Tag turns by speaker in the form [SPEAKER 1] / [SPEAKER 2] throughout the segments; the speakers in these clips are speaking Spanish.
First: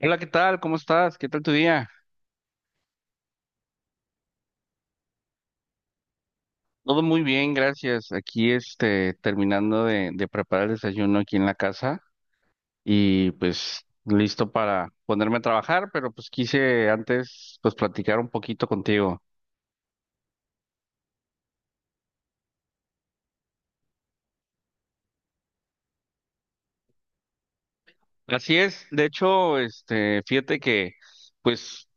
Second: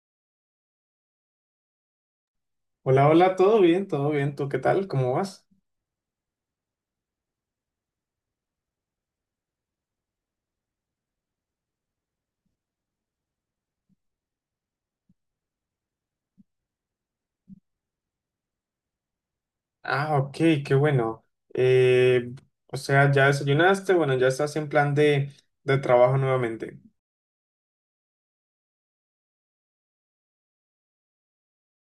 [SPEAKER 1] Hola, ¿qué tal? ¿Cómo estás? ¿Qué tal tu día?
[SPEAKER 2] Hola, hola, todo bien, todo bien. ¿Tú qué tal? ¿Cómo vas?
[SPEAKER 1] Todo muy bien, gracias. Aquí, terminando de preparar el desayuno aquí en la casa y pues listo para ponerme a trabajar, pero pues quise antes pues platicar un poquito contigo.
[SPEAKER 2] Ah, ok, qué bueno. Eh, o sea, ya desayunaste, bueno, ya estás en plan de trabajo nuevamente.
[SPEAKER 1] Así es, de hecho, fíjate que pues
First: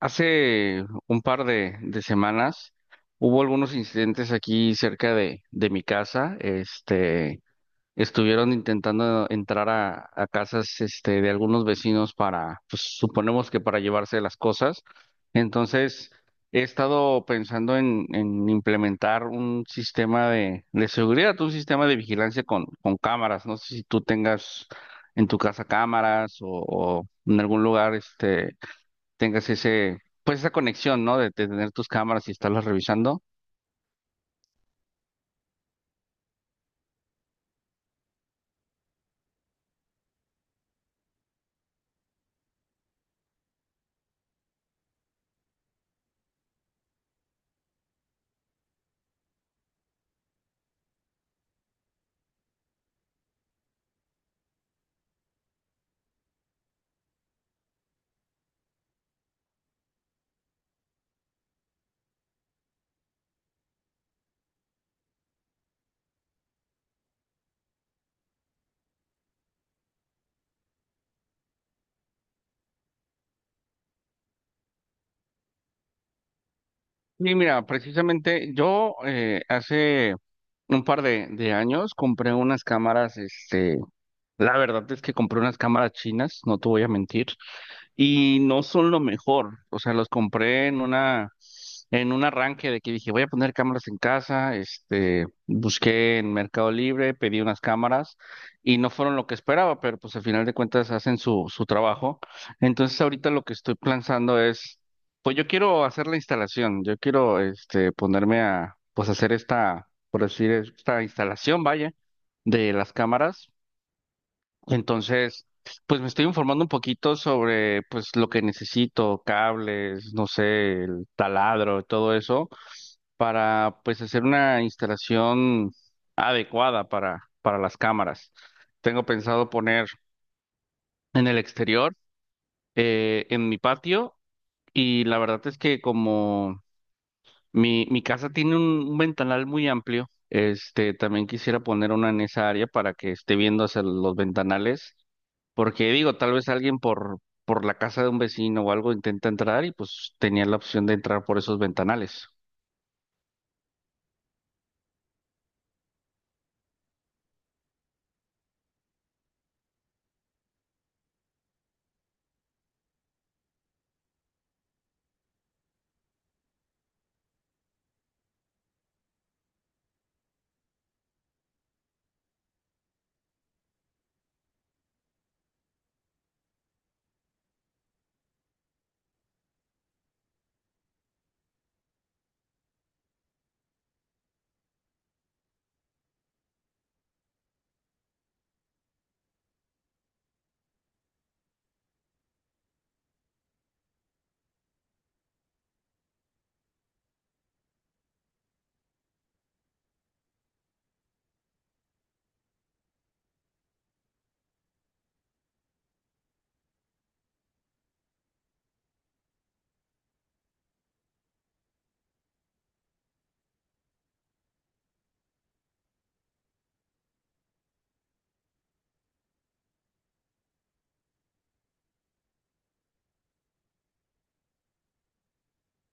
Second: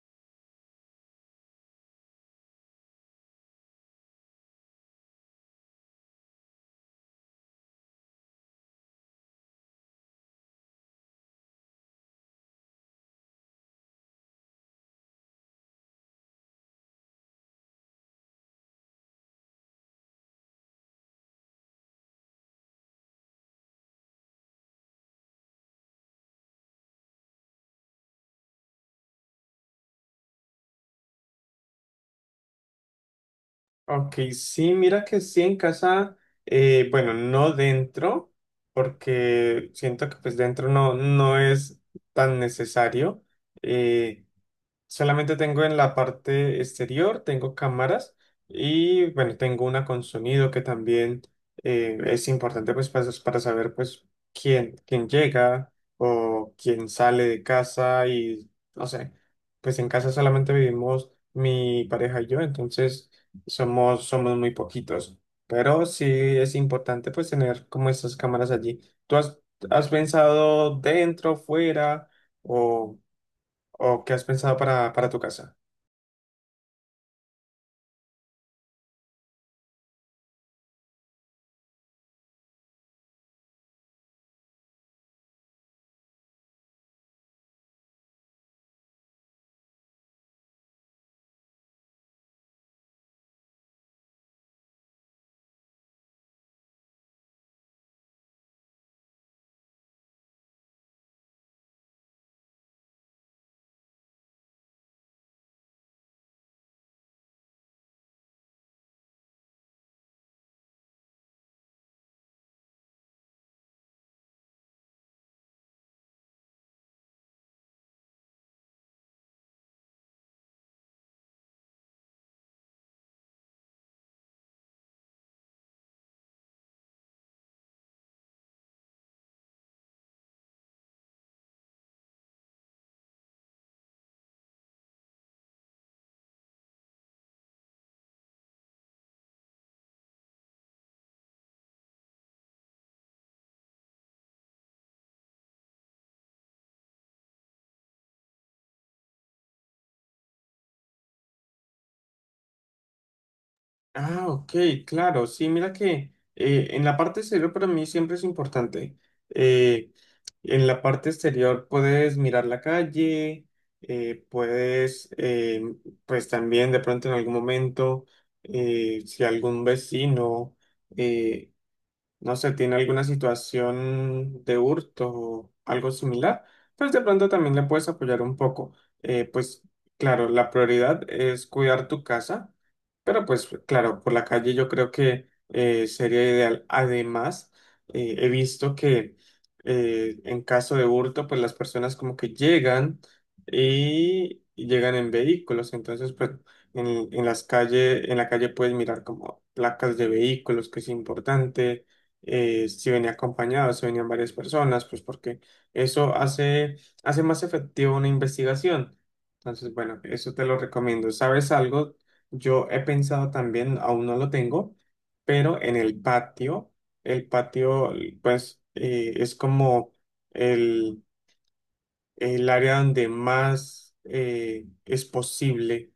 [SPEAKER 1] hace un par de semanas hubo algunos incidentes aquí cerca de mi casa, este. Estuvieron intentando entrar a casas este, de algunos vecinos para, pues suponemos que para llevarse las cosas. Entonces, he estado pensando en implementar un sistema de seguridad, un sistema de vigilancia con cámaras. No sé si tú tengas en tu casa cámaras o en algún lugar este, tengas ese, pues esa conexión, ¿no? De tener tus cámaras y estarlas revisando.
[SPEAKER 2] Ok, sí, mira que sí en casa, bueno, no dentro, porque siento que pues dentro no es tan necesario. eh, Solamente tengo en la parte exterior, tengo cámaras y bueno, tengo una con sonido que también es importante pues para saber pues quién llega o quién sale de casa y no sé, pues en casa solamente vivimos mi pareja y yo. Entonces somos muy poquitos, pero sí es importante pues tener como estas cámaras allí. ¿Tú has pensado dentro, fuera o... ¿O qué has pensado para tu casa?
[SPEAKER 1] Sí, mira, precisamente yo hace un par de años compré unas cámaras, este, la verdad es que compré unas cámaras chinas, no te voy a mentir, y no son lo mejor. O sea, los compré en una, en un arranque de que dije, voy a poner cámaras en casa, este, busqué en Mercado Libre, pedí unas cámaras y no fueron lo que esperaba, pero pues al final de cuentas hacen su trabajo. Entonces ahorita lo que estoy pensando es, pues yo quiero hacer la instalación, yo quiero, este, ponerme a, pues hacer esta, por decir, esta instalación, vaya, de las cámaras entonces, pues me estoy informando un poquito sobre pues lo que necesito, cables, no sé, el taladro, todo eso, para pues hacer una instalación adecuada para las cámaras. Tengo pensado poner en el exterior, en mi patio, y la verdad es que como mi casa tiene un ventanal muy amplio, este, también quisiera poner una en esa área para que esté viendo hacia los ventanales porque digo, tal vez alguien por la casa de un vecino o algo intenta entrar y pues tenía la opción de entrar por esos ventanales.
[SPEAKER 2] Ah, ok, claro. Sí, mira que en la parte exterior para mí siempre es importante. Eh, en la parte exterior puedes mirar la calle, puedes, pues también de pronto en algún momento, si algún vecino... eh, no sé, tiene alguna situación de hurto o algo similar, pues de pronto también le puedes apoyar un poco. Pues claro, la prioridad es cuidar tu casa, pero pues claro, por la calle yo creo que sería ideal. Además, he visto que en caso de hurto, pues las personas como que llegan y llegan en vehículos. Entonces pues en, en las calles, en la calle puedes mirar como placas de vehículos, que es importante. Si venía acompañado, si venían varias personas, pues porque eso hace, hace más efectiva una investigación. Entonces, bueno, eso te lo recomiendo. ¿Sabes algo? Yo he pensado también, aún no lo tengo, pero en el patio, el patio, pues, es como el, el área donde más es posible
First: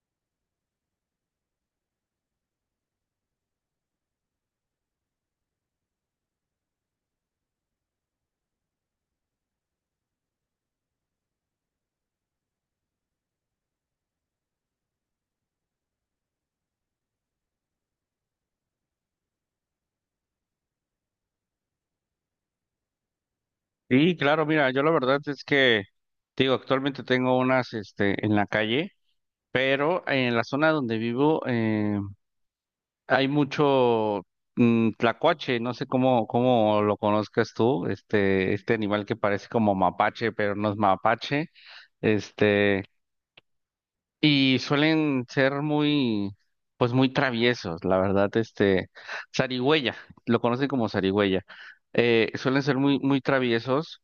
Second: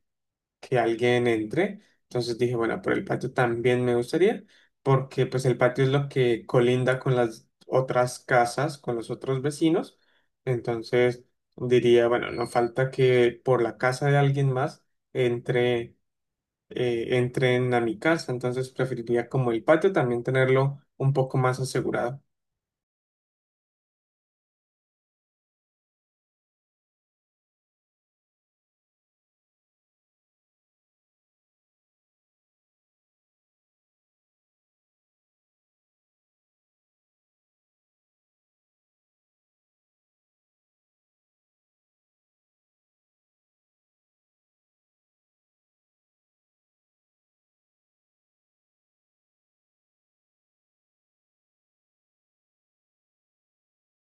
[SPEAKER 2] que alguien entre. Entonces dije, bueno, por el patio también me gustaría, porque pues el patio es lo que colinda con las otras casas, con los otros vecinos. Entonces diría, bueno, no falta que por la casa de alguien más entre, entren a mi casa. Entonces preferiría como el patio también tenerlo un poco más asegurado.
[SPEAKER 1] Sí, claro, mira, yo la verdad es que, te digo, actualmente tengo unas, este, en la calle, pero en la zona donde vivo hay mucho tlacuache, no sé cómo, cómo lo conozcas tú, este animal que parece como mapache, pero no es mapache, este... Y suelen ser muy, pues muy traviesos, la verdad, este, zarigüeya, lo conocen como zarigüeya. Suelen ser muy, muy traviesos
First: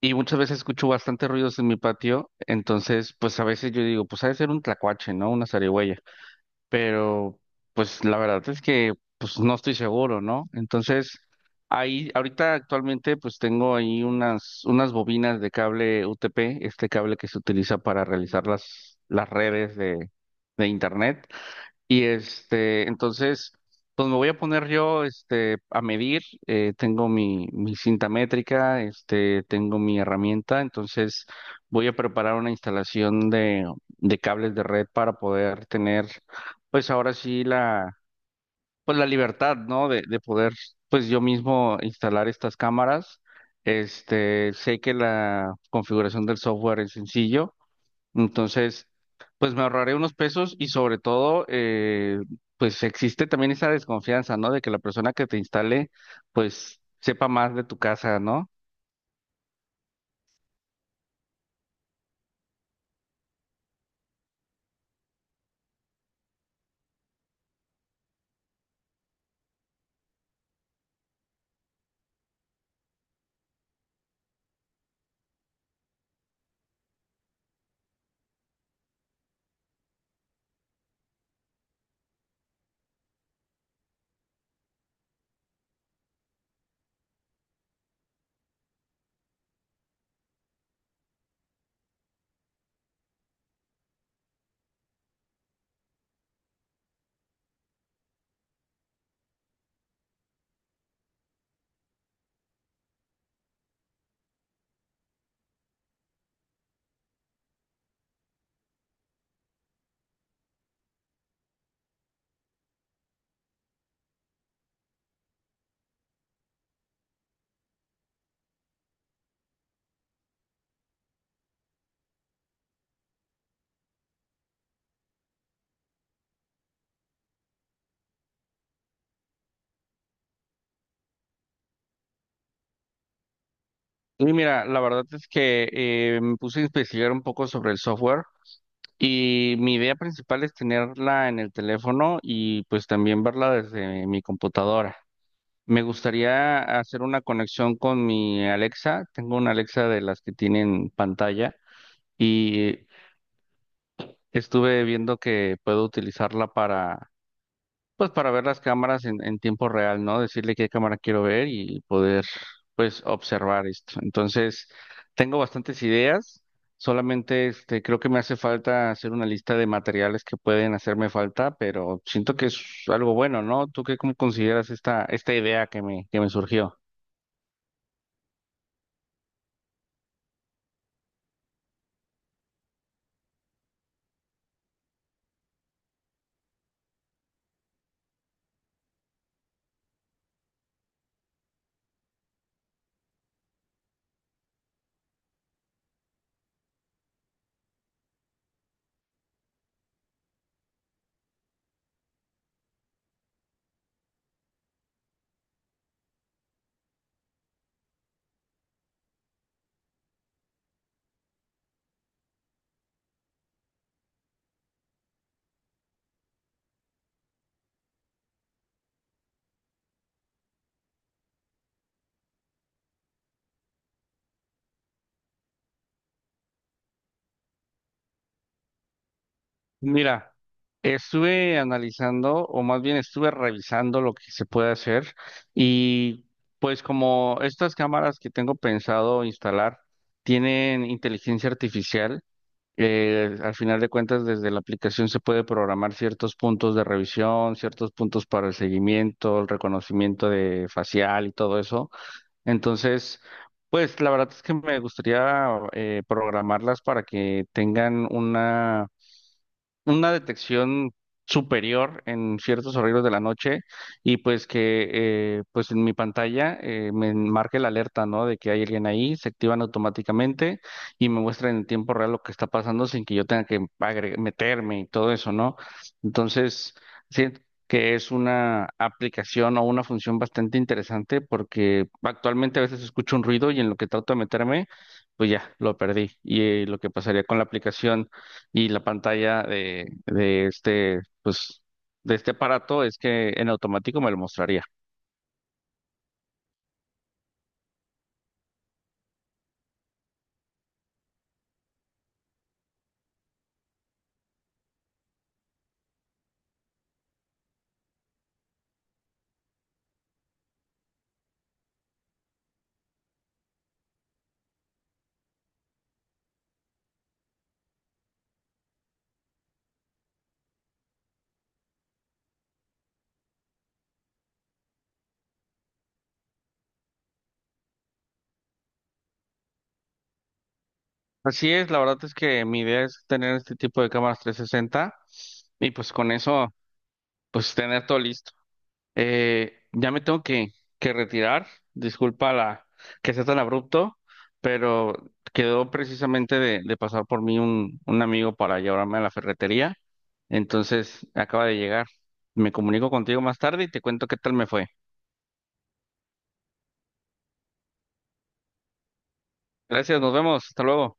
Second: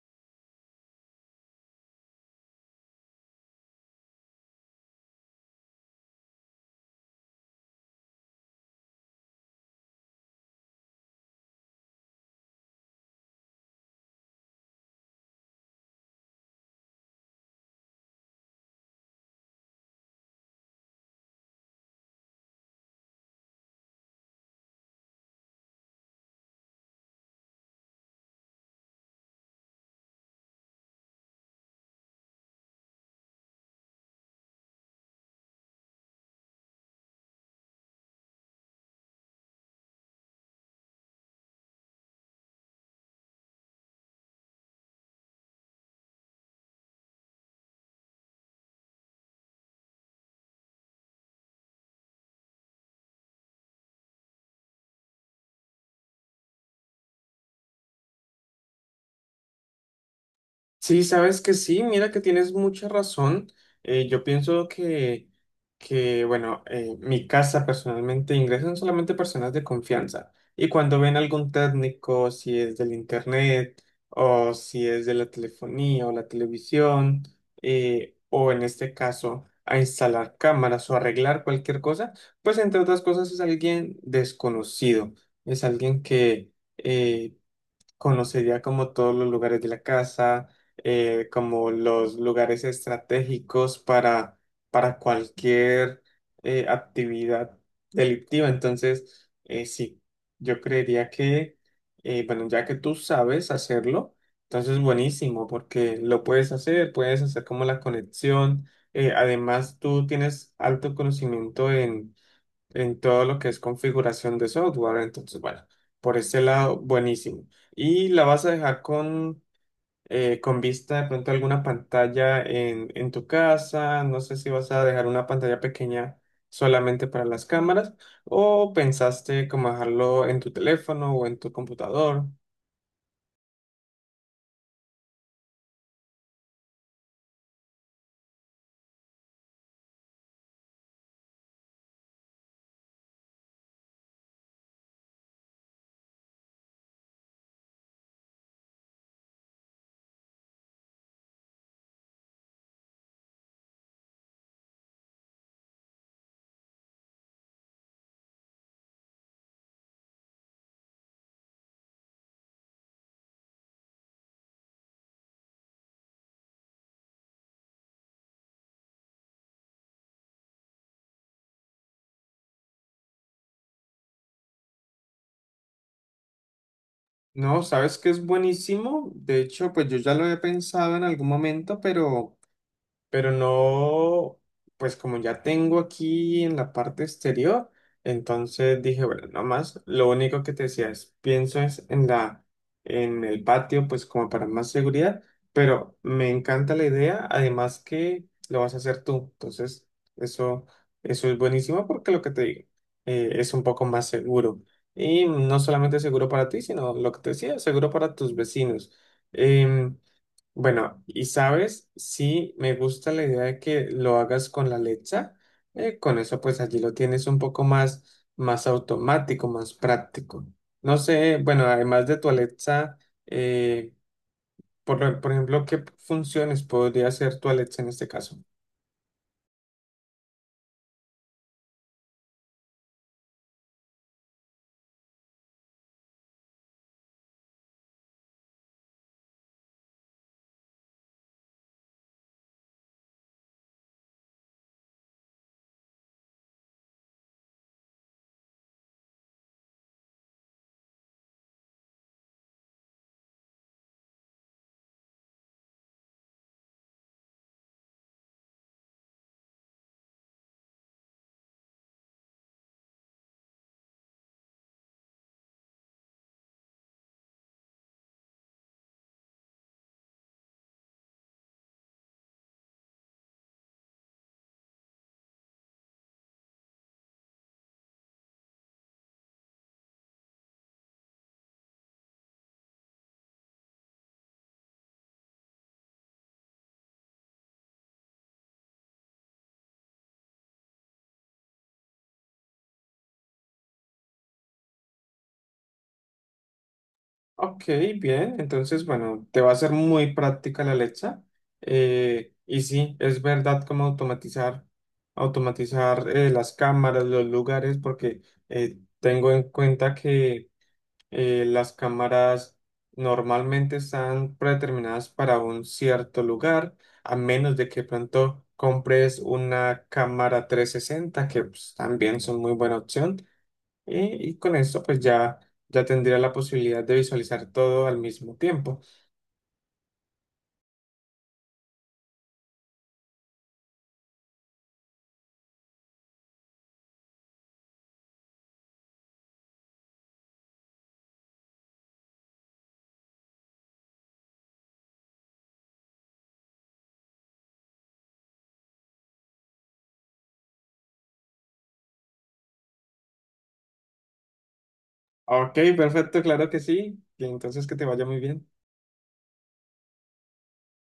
[SPEAKER 1] y muchas veces escucho bastantes ruidos en mi patio, entonces, pues a veces yo digo, pues ha de ser un tlacuache, ¿no? Una zarigüeya, pero pues la verdad es que pues no estoy seguro, ¿no? Entonces, ahí ahorita actualmente pues tengo ahí unas bobinas de cable UTP, este cable que se utiliza para realizar las redes de internet y este, entonces, pues me voy a poner yo este, a medir. Tengo mi cinta métrica, este, tengo mi herramienta. Entonces, voy a preparar una instalación de cables de red para poder tener, pues ahora sí, la, pues la libertad, ¿no? De poder, pues yo mismo instalar estas cámaras. Este, sé que la configuración del software es sencillo. Entonces, pues me ahorraré unos pesos y sobre todo, pues existe también esa desconfianza, ¿no? De que la persona que te instale, pues sepa más de tu casa, ¿no?
[SPEAKER 2] Sí, sabes que sí, mira que tienes mucha razón. Yo pienso que bueno, mi casa personalmente ingresan solamente personas de confianza. Y cuando ven algún técnico, si es del internet o si es de la telefonía o la televisión, o en este caso a instalar cámaras o arreglar cualquier cosa, pues entre otras cosas es alguien desconocido, es alguien que... eh, conocería como todos los lugares de la casa, como los lugares estratégicos para cualquier actividad delictiva. Entonces, sí, yo creería que bueno, ya que tú sabes hacerlo, entonces buenísimo, porque lo puedes hacer como la conexión. Además, tú tienes alto conocimiento en todo lo que es configuración de software. Entonces, bueno, por ese lado, buenísimo. Y la vas a dejar con con vista de pronto a alguna pantalla en tu casa. No sé si vas a dejar una pantalla pequeña solamente para las cámaras o pensaste como dejarlo en tu teléfono o en tu computador.
[SPEAKER 1] Y mira, la verdad es que me puse a investigar un poco sobre el software y mi idea principal es tenerla en el teléfono y pues también verla desde mi computadora. Me gustaría hacer una conexión con mi Alexa. Tengo una Alexa de las que tienen pantalla. Y estuve viendo que puedo utilizarla para, pues para ver las cámaras en tiempo real, ¿no? Decirle qué cámara quiero ver y poder, pues, observar esto. Entonces, tengo bastantes ideas. Solamente, este, creo que me hace falta hacer una lista de materiales que pueden hacerme falta, pero siento que es algo bueno, ¿no? ¿Tú qué cómo consideras esta, esta idea que me surgió?
[SPEAKER 2] No, sabes que es buenísimo. De hecho, pues yo ya lo he pensado en algún momento, pero no, pues como ya tengo aquí en la parte exterior, entonces dije, bueno, no más, lo único que te decía es, pienso es en el patio, pues como para más seguridad, pero me encanta la idea, además que lo vas a hacer tú. Entonces eso, eso es buenísimo porque lo que te digo, es un poco más seguro. Y no solamente seguro para ti, sino lo que te decía, seguro para tus vecinos. Em, bueno, y sabes, sí me gusta la idea de que lo hagas con la lecha. Con eso pues allí lo tienes un poco más, más automático, más práctico. No sé, bueno, además de tu Alexa, eh, por ejemplo, ¿qué funciones podría hacer tu Alexa en este caso?
[SPEAKER 1] Mira, estuve analizando, o más bien estuve revisando lo que se puede hacer y pues como estas cámaras que tengo pensado instalar tienen inteligencia artificial, al final de cuentas desde la aplicación se puede programar ciertos puntos de revisión, ciertos puntos para el seguimiento, el reconocimiento de facial y todo eso. Entonces, pues la verdad es que me gustaría programarlas para que tengan una detección superior en ciertos horarios de la noche y pues que pues en mi pantalla me marque la alerta, ¿no? De que hay alguien ahí, se activan automáticamente y me muestran en tiempo real lo que está pasando sin que yo tenga que meterme y todo eso, ¿no? Entonces, siento que es una aplicación o una función bastante interesante porque actualmente a veces escucho un ruido y en lo que trato de meterme, pues ya, lo perdí. Y lo que pasaría con la aplicación y la pantalla de este, pues, de este aparato es que en automático me lo mostraría.
[SPEAKER 2] Ok, bien, entonces bueno, te va a ser muy práctica la Alexa. Y sí, es verdad como automatizar las cámaras, los lugares, porque tengo en cuenta que las cámaras normalmente están predeterminadas para un cierto lugar, a menos de que pronto compres una cámara 360, que pues, también son muy buena opción. Y con esto, pues ya, ya tendría la posibilidad de visualizar todo al mismo tiempo.
[SPEAKER 1] Así es, la verdad es que mi idea es tener este tipo de cámaras 360 y pues con eso, pues tener todo listo. Ya me tengo que retirar, disculpa la que sea tan abrupto, pero quedó precisamente de pasar por mí un amigo para llevarme a la ferretería, entonces acaba de llegar. Me comunico contigo más tarde y te cuento qué tal me fue.
[SPEAKER 2] Ok, perfecto, claro que sí. Y entonces que te vaya muy bien.
[SPEAKER 1] Gracias, nos vemos. Hasta luego.